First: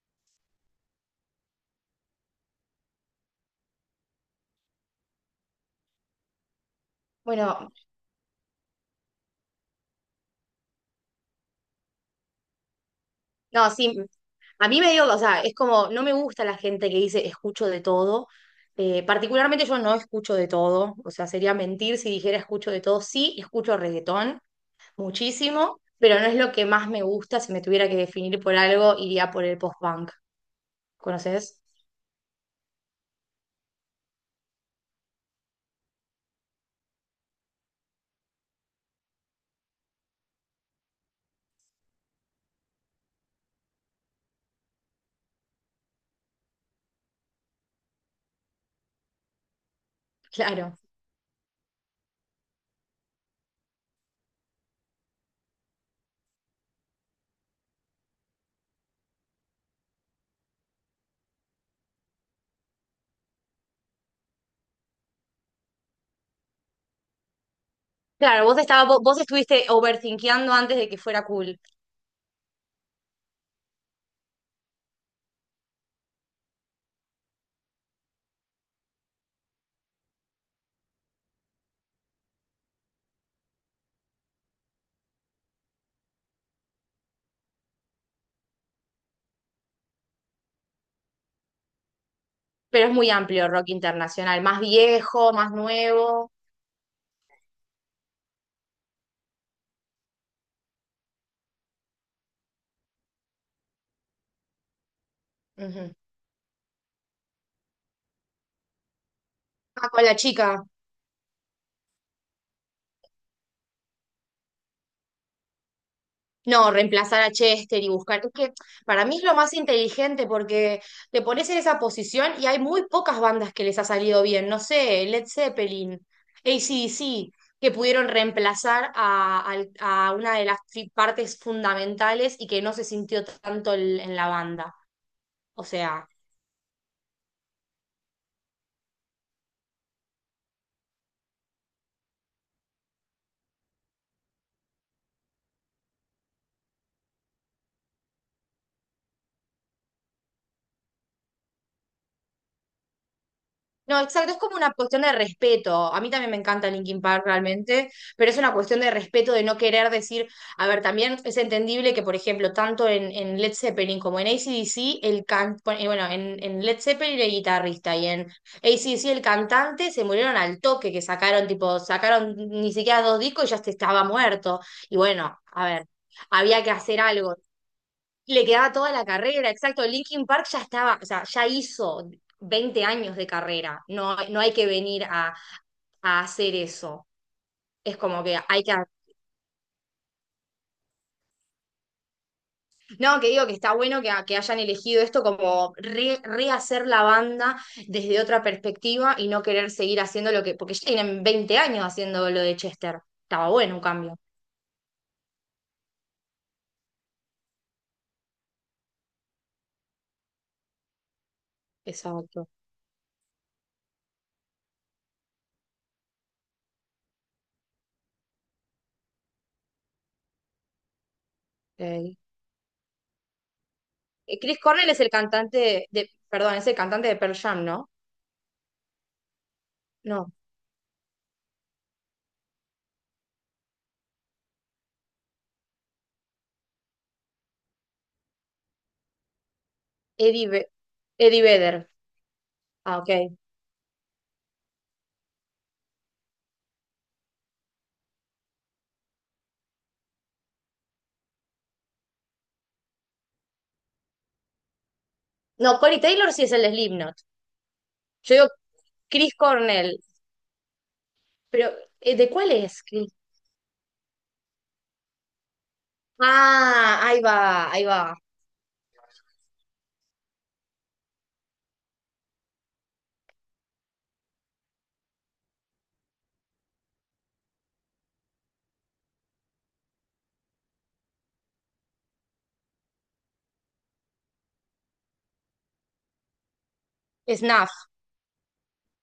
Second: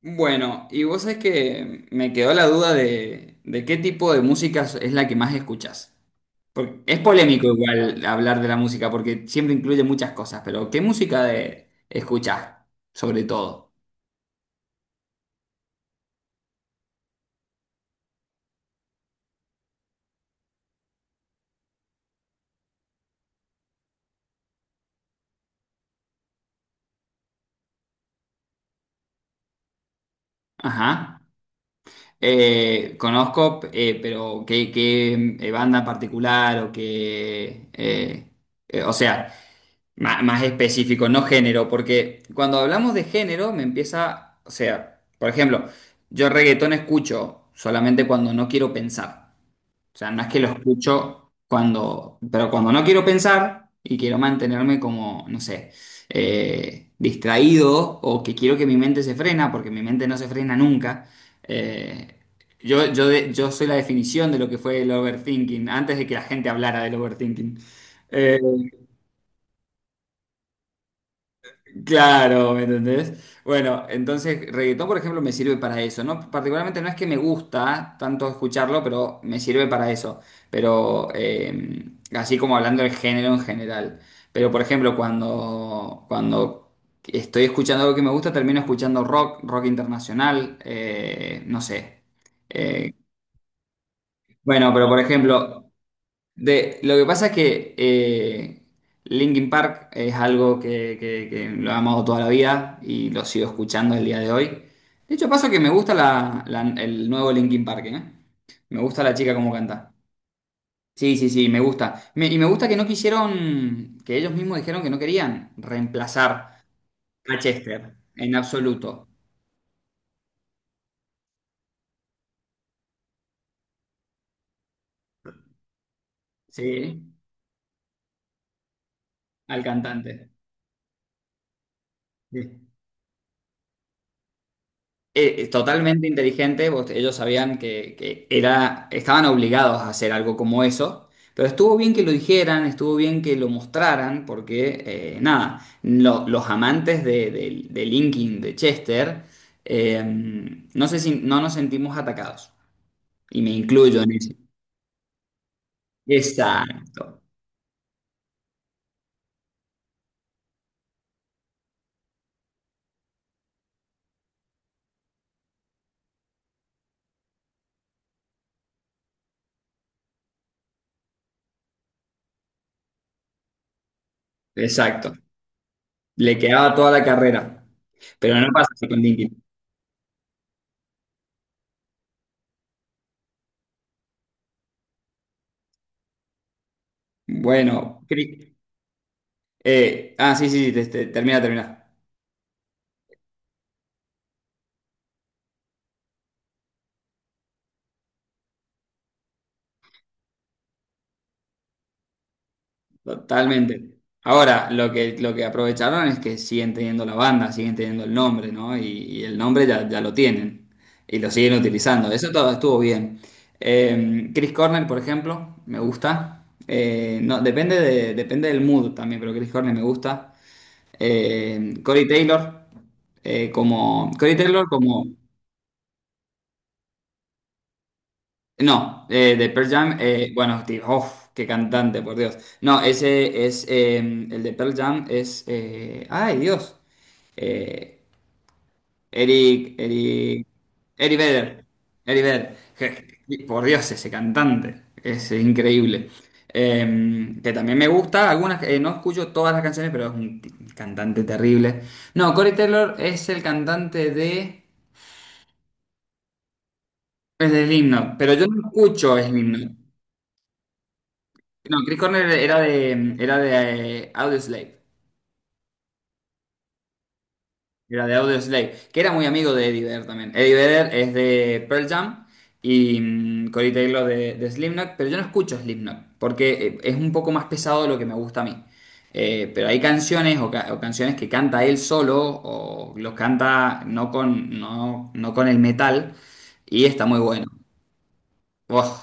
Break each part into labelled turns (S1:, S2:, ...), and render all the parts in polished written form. S1: Bueno, y vos sabés que me quedó la duda de qué tipo de música es la que más escuchás. Porque es polémico
S2: Bueno,
S1: igual hablar de la música, porque siempre incluye muchas cosas, pero ¿qué música de, escuchás, sobre
S2: no,
S1: todo?
S2: sí, a mí me dio, o sea, es como, no me gusta la gente que dice escucho de todo. Particularmente yo no escucho de todo, o sea, sería mentir si dijera escucho de todo. Sí, escucho reggaetón muchísimo, pero no es lo que más me gusta. Si me tuviera que definir por algo, iría por el post-punk.
S1: Ajá.
S2: ¿Conoces?
S1: Conozco, pero ¿qué, qué banda en particular o qué... o sea, Más específico, no género, porque cuando hablamos de género me empieza, o sea, por ejemplo, yo reggaetón escucho solamente cuando no quiero pensar. O sea, no es que lo
S2: Claro.
S1: escucho cuando, pero cuando no quiero pensar y quiero mantenerme como, no sé, distraído o que quiero que mi mente se frena, porque mi mente no se frena nunca. eh, yo soy la definición de lo que fue el overthinking, antes de que la gente hablara del overthinking. Eh,
S2: Claro, vos estuviste overthinkeando antes de que fuera cool,
S1: Claro, ¿me entendés? Bueno, entonces reggaetón, por ejemplo, me sirve para eso, ¿no? Particularmente no es que me gusta tanto escucharlo, pero me sirve para eso. Pero así como hablando del género en general. Pero por ejemplo, cuando estoy escuchando algo que me gusta, termino escuchando rock, rock internacional, no sé.
S2: pero
S1: Eh,
S2: es muy amplio rock internacional, más
S1: bueno, pero por
S2: viejo, más
S1: ejemplo,
S2: nuevo.
S1: de, lo que pasa es que Linkin Park es algo que lo he amado toda la vida y lo sigo escuchando el día de hoy. De hecho, pasa que me
S2: Ujú.
S1: gusta el nuevo Linkin Park, ¿eh? Me gusta la chica como
S2: Ah,
S1: canta.
S2: con la chica.
S1: Sí, sí, sí, me gusta. Y me gusta que no quisieron, que ellos mismos dijeron que no querían reemplazar
S2: No, reemplazar a
S1: a
S2: Chester y
S1: Chester
S2: buscar. Es
S1: en
S2: que para
S1: absoluto,
S2: mí es lo más inteligente porque te pones en esa posición y hay muy pocas bandas que les ha salido bien. No sé, Led Zeppelin,
S1: ¿sí?
S2: AC/DC, que pudieron reemplazar
S1: Al
S2: a
S1: cantante.
S2: una de las partes fundamentales y
S1: Sí.
S2: que no se sintió tanto en la banda. O
S1: Totalmente
S2: sea.
S1: inteligente, ellos sabían que era, estaban obligados a hacer algo como eso, pero estuvo bien que lo dijeran, estuvo bien que lo mostraran, porque nada, los amantes de Linkin, de Chester, no sé si no nos sentimos atacados, y me
S2: No,
S1: incluyo en
S2: exacto,
S1: eso.
S2: es como una cuestión de respeto. A mí también me encanta Linkin
S1: Exacto,
S2: Park realmente, pero es una cuestión de respeto, de no querer decir, a ver, también es entendible que, por ejemplo, tanto en Led Zeppelin como en AC/DC, el can... bueno, en Led Zeppelin el guitarrista y en AC/DC el cantante se murieron al toque, que sacaron, tipo, sacaron ni siquiera dos discos y ya se estaba muerto. Y
S1: exacto,
S2: bueno, a ver,
S1: le
S2: había que
S1: quedaba toda
S2: hacer
S1: la
S2: algo.
S1: carrera, pero
S2: Le
S1: no pasa
S2: quedaba
S1: así
S2: toda
S1: con
S2: la
S1: Linkin.
S2: carrera, exacto. Linkin Park ya estaba, o sea, ya hizo 20 años de carrera. No, no hay que venir a hacer eso. Es
S1: Bueno,
S2: como que hay que.
S1: Sí, sí, sí, termina, termina.
S2: No, que digo que está bueno que hayan elegido esto como rehacer la banda desde otra perspectiva y no querer seguir haciendo lo que. Porque ya tienen 20 años haciendo lo de Chester. Estaba bueno un
S1: Totalmente.
S2: cambio.
S1: Ahora, lo que aprovecharon es que siguen teniendo la banda, siguen teniendo el nombre, ¿no? Y el nombre ya, ya lo tienen y lo siguen utilizando. Eso
S2: Exacto.
S1: todo estuvo bien. Chris Cornell, por ejemplo, me gusta. No, depende de, depende del mood también, pero Chris Cornell me gusta. Corey
S2: Ok.
S1: Taylor, como, Corey
S2: Chris
S1: Taylor
S2: Cornell es
S1: como,
S2: el cantante de. Perdón, es el cantante de Pearl Jam, ¿no?
S1: No, de Pearl Jam,
S2: No.
S1: bueno, tío, uf, qué cantante, por Dios. No, ese es, el de Pearl Jam es, ay, Dios, eh, Eric, Eric,
S2: Eddie, Ve-
S1: Eric
S2: Eddie
S1: Vedder,
S2: Vedder.
S1: Eric Vedder,
S2: Ah, ok.
S1: Por Dios, ese cantante, es increíble. Que también me gusta, algunas, no escucho todas las canciones, pero es un cantante terrible. No, Corey Taylor es el cantante de,
S2: No, Corey Taylor sí es el de Slipknot.
S1: es de Slipknot,
S2: Yo
S1: pero yo
S2: digo
S1: no escucho
S2: Chris
S1: Slipknot.
S2: Cornell. Pero,
S1: No, Chris
S2: ¿de
S1: Cornell
S2: cuál es? Chris?
S1: era de Audioslave.
S2: Ah, ahí va, ahí
S1: Era de
S2: va.
S1: Audioslave, que era muy amigo de Eddie Vedder también. Eddie Vedder es de Pearl Jam y Corey Taylor de Slipknot, pero yo no escucho Slipknot porque es un poco más pesado de lo que me gusta a mí. Pero hay canciones o canciones que canta él solo o los canta no con, no, no con el metal y está muy bueno.
S2: Snuff.
S1: Uf,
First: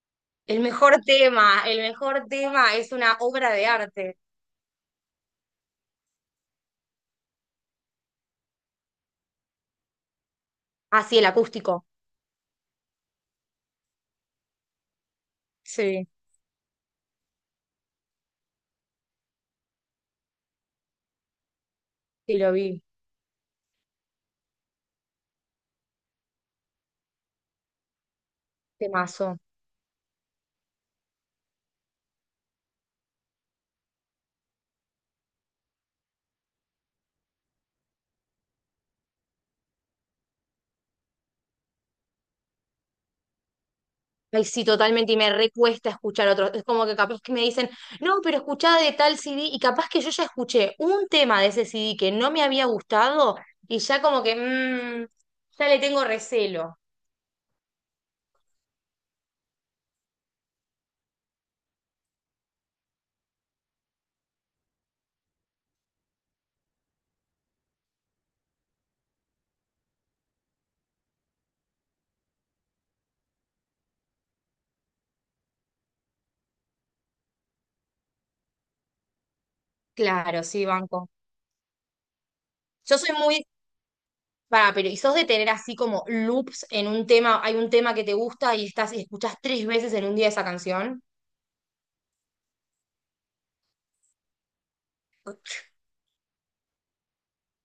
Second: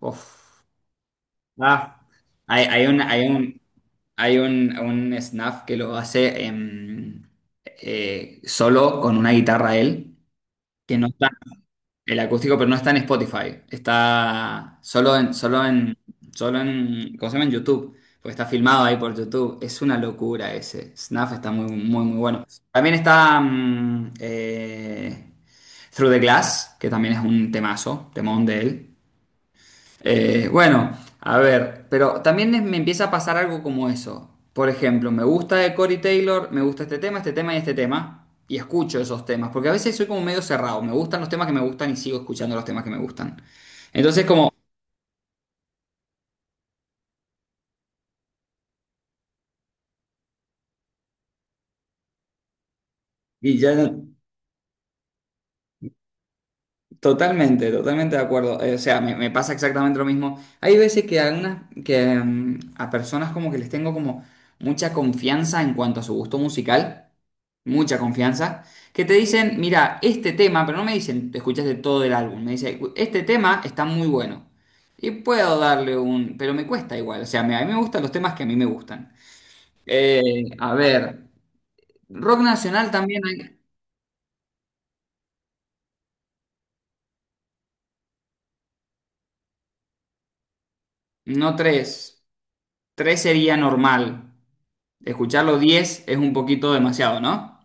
S1: uf.
S2: El
S1: Ah,
S2: mejor
S1: hay,
S2: tema
S1: hay
S2: es
S1: un,
S2: una
S1: hay
S2: obra
S1: un,
S2: de arte.
S1: Un snap que lo hace solo con una guitarra él, que
S2: Ah,
S1: no
S2: sí, el
S1: está,
S2: acústico.
S1: el acústico, pero no está en Spotify, está
S2: Sí,
S1: solo en, ¿cómo se llama? En YouTube, porque está filmado ahí por YouTube. Es una locura ese. Snap está muy, muy, muy
S2: sí
S1: bueno.
S2: lo vi.
S1: También está Through the Glass, que también es un temazo, temón de él.
S2: Temazo.
S1: Bueno, a ver, pero también me empieza a pasar algo como eso. Por ejemplo, me gusta de Corey Taylor, me gusta este tema, y escucho esos temas, porque a veces soy como medio cerrado, me gustan los temas que me gustan y sigo escuchando los temas que me gustan. Entonces
S2: Ay,
S1: como,
S2: sí, totalmente, y me recuesta escuchar otros. Es como que capaz que me dicen, no, pero escuchá de tal CD, y capaz que yo ya escuché un tema de ese CD que no me había gustado,
S1: y ya
S2: y ya
S1: no,
S2: como que, mmm, ya le tengo recelo.
S1: totalmente, totalmente de acuerdo. O sea, me pasa exactamente lo mismo. Hay veces que, a, a personas como que les tengo como mucha confianza en cuanto a su gusto musical. Mucha confianza, que te dicen, mira, este tema, pero no me dicen, te escuchaste todo el álbum, me dicen, este tema está muy bueno. Y puedo darle un, pero me cuesta igual, o sea, a mí me gustan los temas que a mí me gustan.
S2: Claro, sí,
S1: A
S2: banco.
S1: ver, rock nacional
S2: Yo soy
S1: también
S2: muy,
S1: hay,
S2: para, pero ¿y sos de tener así como loops en un tema, hay un tema que te gusta y estás y escuchás 3 veces en un día esa canción?
S1: no tres, tres sería normal, escucharlo 10 es un poquito demasiado, ¿no?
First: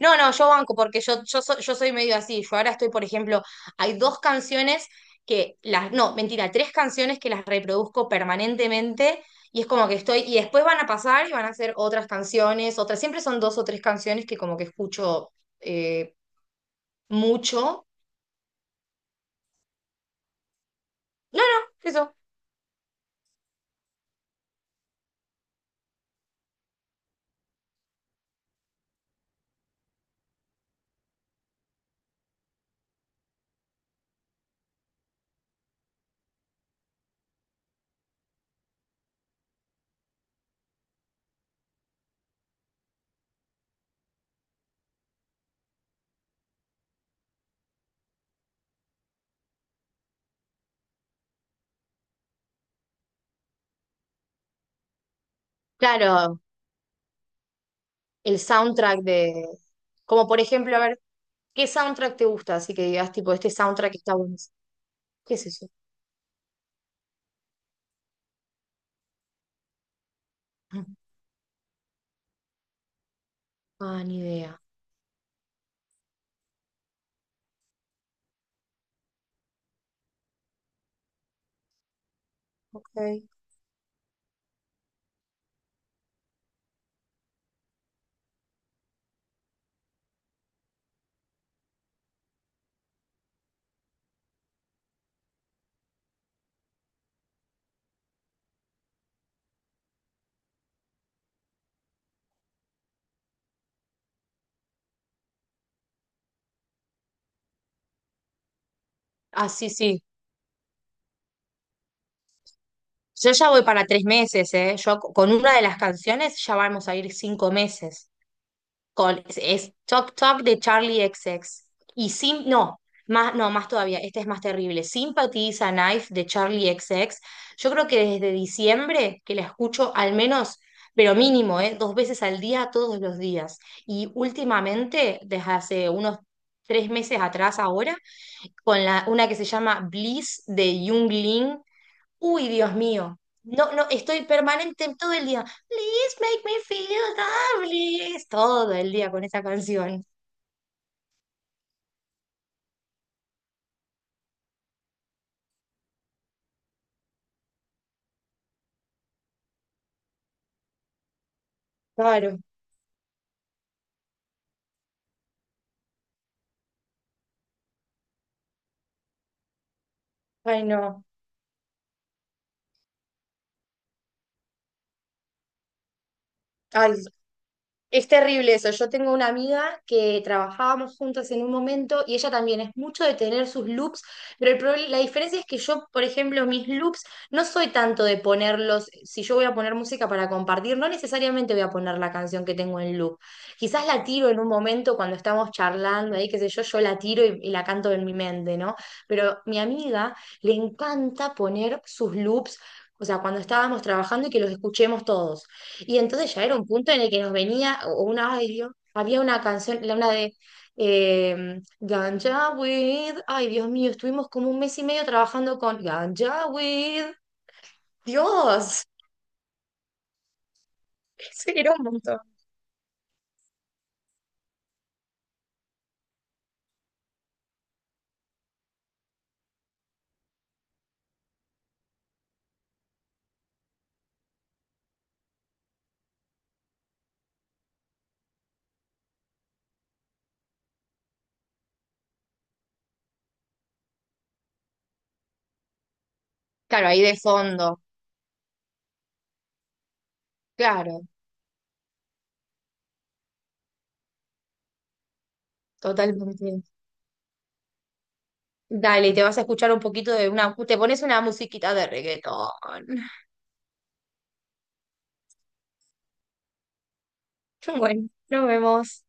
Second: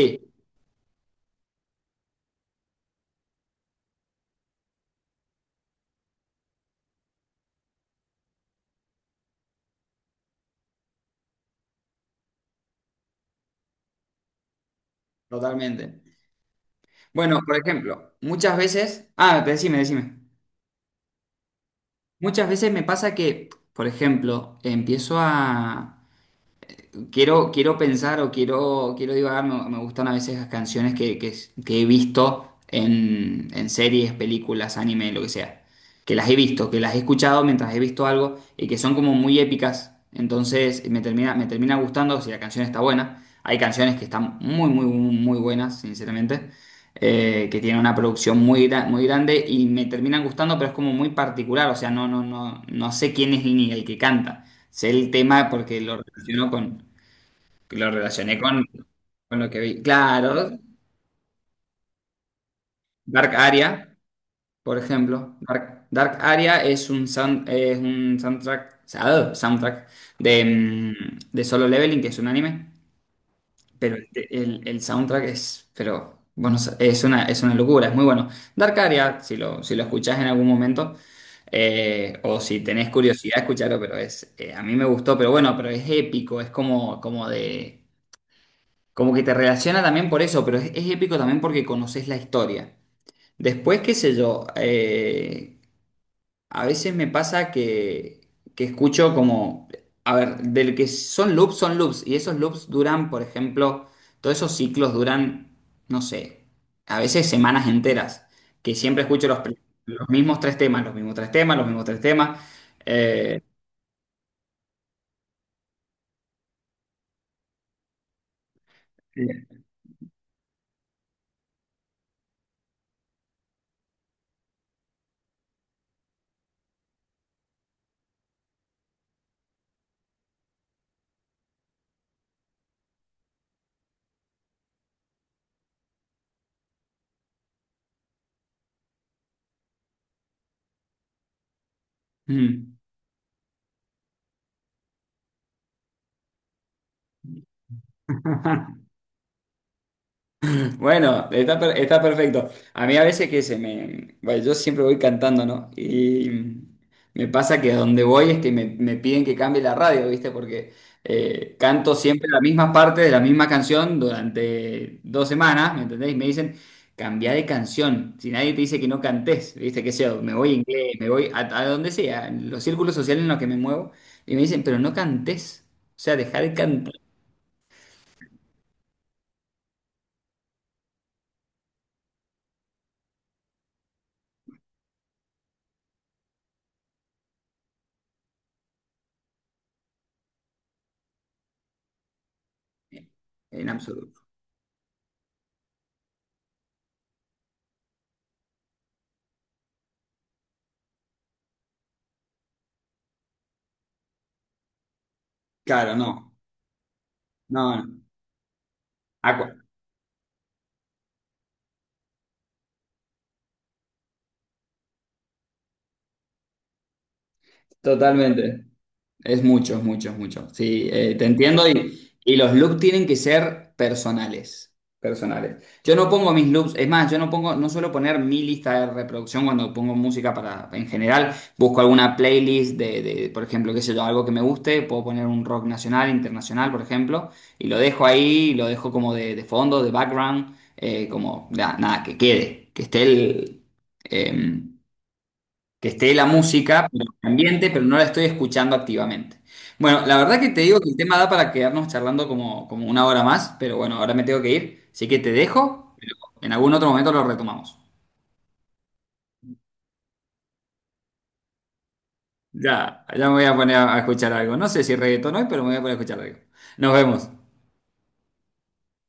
S2: No, no, yo banco porque yo soy medio así. Yo ahora estoy, por ejemplo, hay dos canciones que las, no, mentira, tres canciones que las reproduzco permanentemente y es como que estoy, y después van a pasar y van a ser otras canciones, otras, siempre son dos o tres canciones que como que escucho
S1: totalmente.
S2: eh,
S1: Bueno, por
S2: mucho.
S1: ejemplo, muchas veces, ah, decime, decime.
S2: No, no, eso.
S1: Muchas veces me pasa que, por ejemplo, quiero, quiero pensar o quiero, quiero divagar, me gustan a veces las canciones que he visto en series, películas, anime, lo que sea. Que las he visto, que las he escuchado mientras he visto algo y que son como muy épicas. Entonces me termina gustando si la canción está buena. Hay canciones que están muy, muy, muy, muy buenas, sinceramente. Que tienen una producción muy, muy grande y me terminan gustando, pero es como muy particular. O sea, no sé quién es ni el que canta, sé el tema porque lo
S2: Claro,
S1: relaciono con, lo relacioné
S2: el soundtrack
S1: con
S2: de,
S1: lo que vi.
S2: como por
S1: Claro,
S2: ejemplo, a ver, ¿qué soundtrack te gusta? Así que digas, tipo,
S1: Dark
S2: este soundtrack
S1: Aria,
S2: está bueno.
S1: por
S2: ¿Qué
S1: ejemplo.
S2: es eso?
S1: Dark Aria es un, es un soundtrack, ah, soundtrack de, de Solo Leveling, que es un anime. Pero
S2: Ah, ni idea.
S1: el soundtrack es, pero, bueno, es una locura, es muy bueno. Dark Aria, si lo, si lo escuchás en algún momento, o si tenés
S2: Ok.
S1: curiosidad, escucharlo, pero es, a mí me gustó, pero bueno, pero es épico, es como, como de... Como que te relaciona también por eso, pero es épico también porque conoces la historia. Después, qué sé yo, a veces me pasa que escucho como, a ver, del que son loops, y esos loops duran, por ejemplo, todos esos ciclos duran, no sé, a veces semanas enteras, que siempre escucho
S2: Ah, sí, sí.
S1: los mismos 3 temas, los mismos tres temas, los mismos tres temas.
S2: Yo
S1: eh,
S2: ya voy para 3 meses, ¿eh? Yo con una de las canciones ya vamos a ir 5 meses. Con, es Talk Talk de Charlie XX. Y Sim, no, más, no, más todavía, este es más terrible. Sympathy is a Knife de Charlie XX. Yo creo que desde diciembre que la escucho al menos, pero mínimo, ¿eh? 2 veces al día, todos los días. Y últimamente, desde hace unos 3 meses atrás ahora, con la, una que se llama Bliss de Jung Lin, uy,
S1: Mm.
S2: Dios mío. No, no, estoy permanente todo el día. Please make me feel lovely. Todo el día con esa canción.
S1: Bueno, está, está perfecto. A mí a veces que se me... Bueno, yo siempre voy cantando, ¿no? Y me pasa que a donde voy es que me piden que cambie la radio, ¿viste? Porque canto siempre
S2: Claro.
S1: la misma parte de la misma canción durante 2 semanas, ¿me entendés? Y me dicen, cambia de canción. Si nadie te dice que no cantes, ¿viste? Que sea, me voy a
S2: Ay,
S1: inglés,
S2: no.
S1: me voy a donde sea, en los círculos sociales en los que me muevo. Y me dicen, pero no cantes. O sea, deja de
S2: Ay,
S1: cantar
S2: es terrible eso. Yo tengo una amiga que trabajábamos juntas en un momento y ella también es mucho de tener sus loops, pero la diferencia es que yo, por ejemplo, mis loops no soy tanto de ponerlos, si yo voy a poner música para compartir, no necesariamente voy a poner la canción que tengo en loop.
S1: en
S2: Quizás la
S1: absoluto.
S2: tiro en un momento cuando estamos charlando, ahí qué sé yo, yo la tiro y la canto en mi mente, ¿no? Pero mi amiga le encanta poner sus loops, o sea, cuando estábamos trabajando y que los escuchemos todos.
S1: Claro,
S2: Y
S1: no.
S2: entonces ya era un punto en el que nos
S1: No,
S2: venía
S1: no.
S2: una, ay Dios, había
S1: A,
S2: una
S1: cu-,
S2: canción, la una de Ganja with, ay Dios mío, estuvimos como un mes y medio trabajando con Ganja with,
S1: totalmente.
S2: Dios.
S1: Es mucho, es mucho, es mucho. Sí, te entiendo y los loops tienen que ser personales, personales. Yo no pongo mis loops, es más, yo no pongo, no suelo poner mi lista de reproducción cuando pongo música para, en general, busco alguna playlist por ejemplo, qué sé yo, algo que me guste, puedo poner un rock nacional, internacional, por ejemplo, y lo dejo ahí, y lo dejo como de fondo, de background, como, nada, que quede, que esté el, em, que esté la música,
S2: Claro, ahí
S1: pero
S2: de
S1: en el ambiente,
S2: fondo,
S1: pero no la estoy escuchando activamente. Bueno, la verdad que te digo que el
S2: claro,
S1: tema da para quedarnos charlando como, como 1 hora más, pero bueno, ahora me tengo que ir, así que te dejo, pero en
S2: totalmente.
S1: algún otro momento lo retomamos.
S2: Dale, y te vas a escuchar un poquito de una, te pones una musiquita de reggaetón.
S1: Ya, ya me voy a poner a escuchar algo. No sé si reggaetón hoy, pero me voy a poner a escuchar algo. Nos vemos.
S2: Bueno, nos vemos.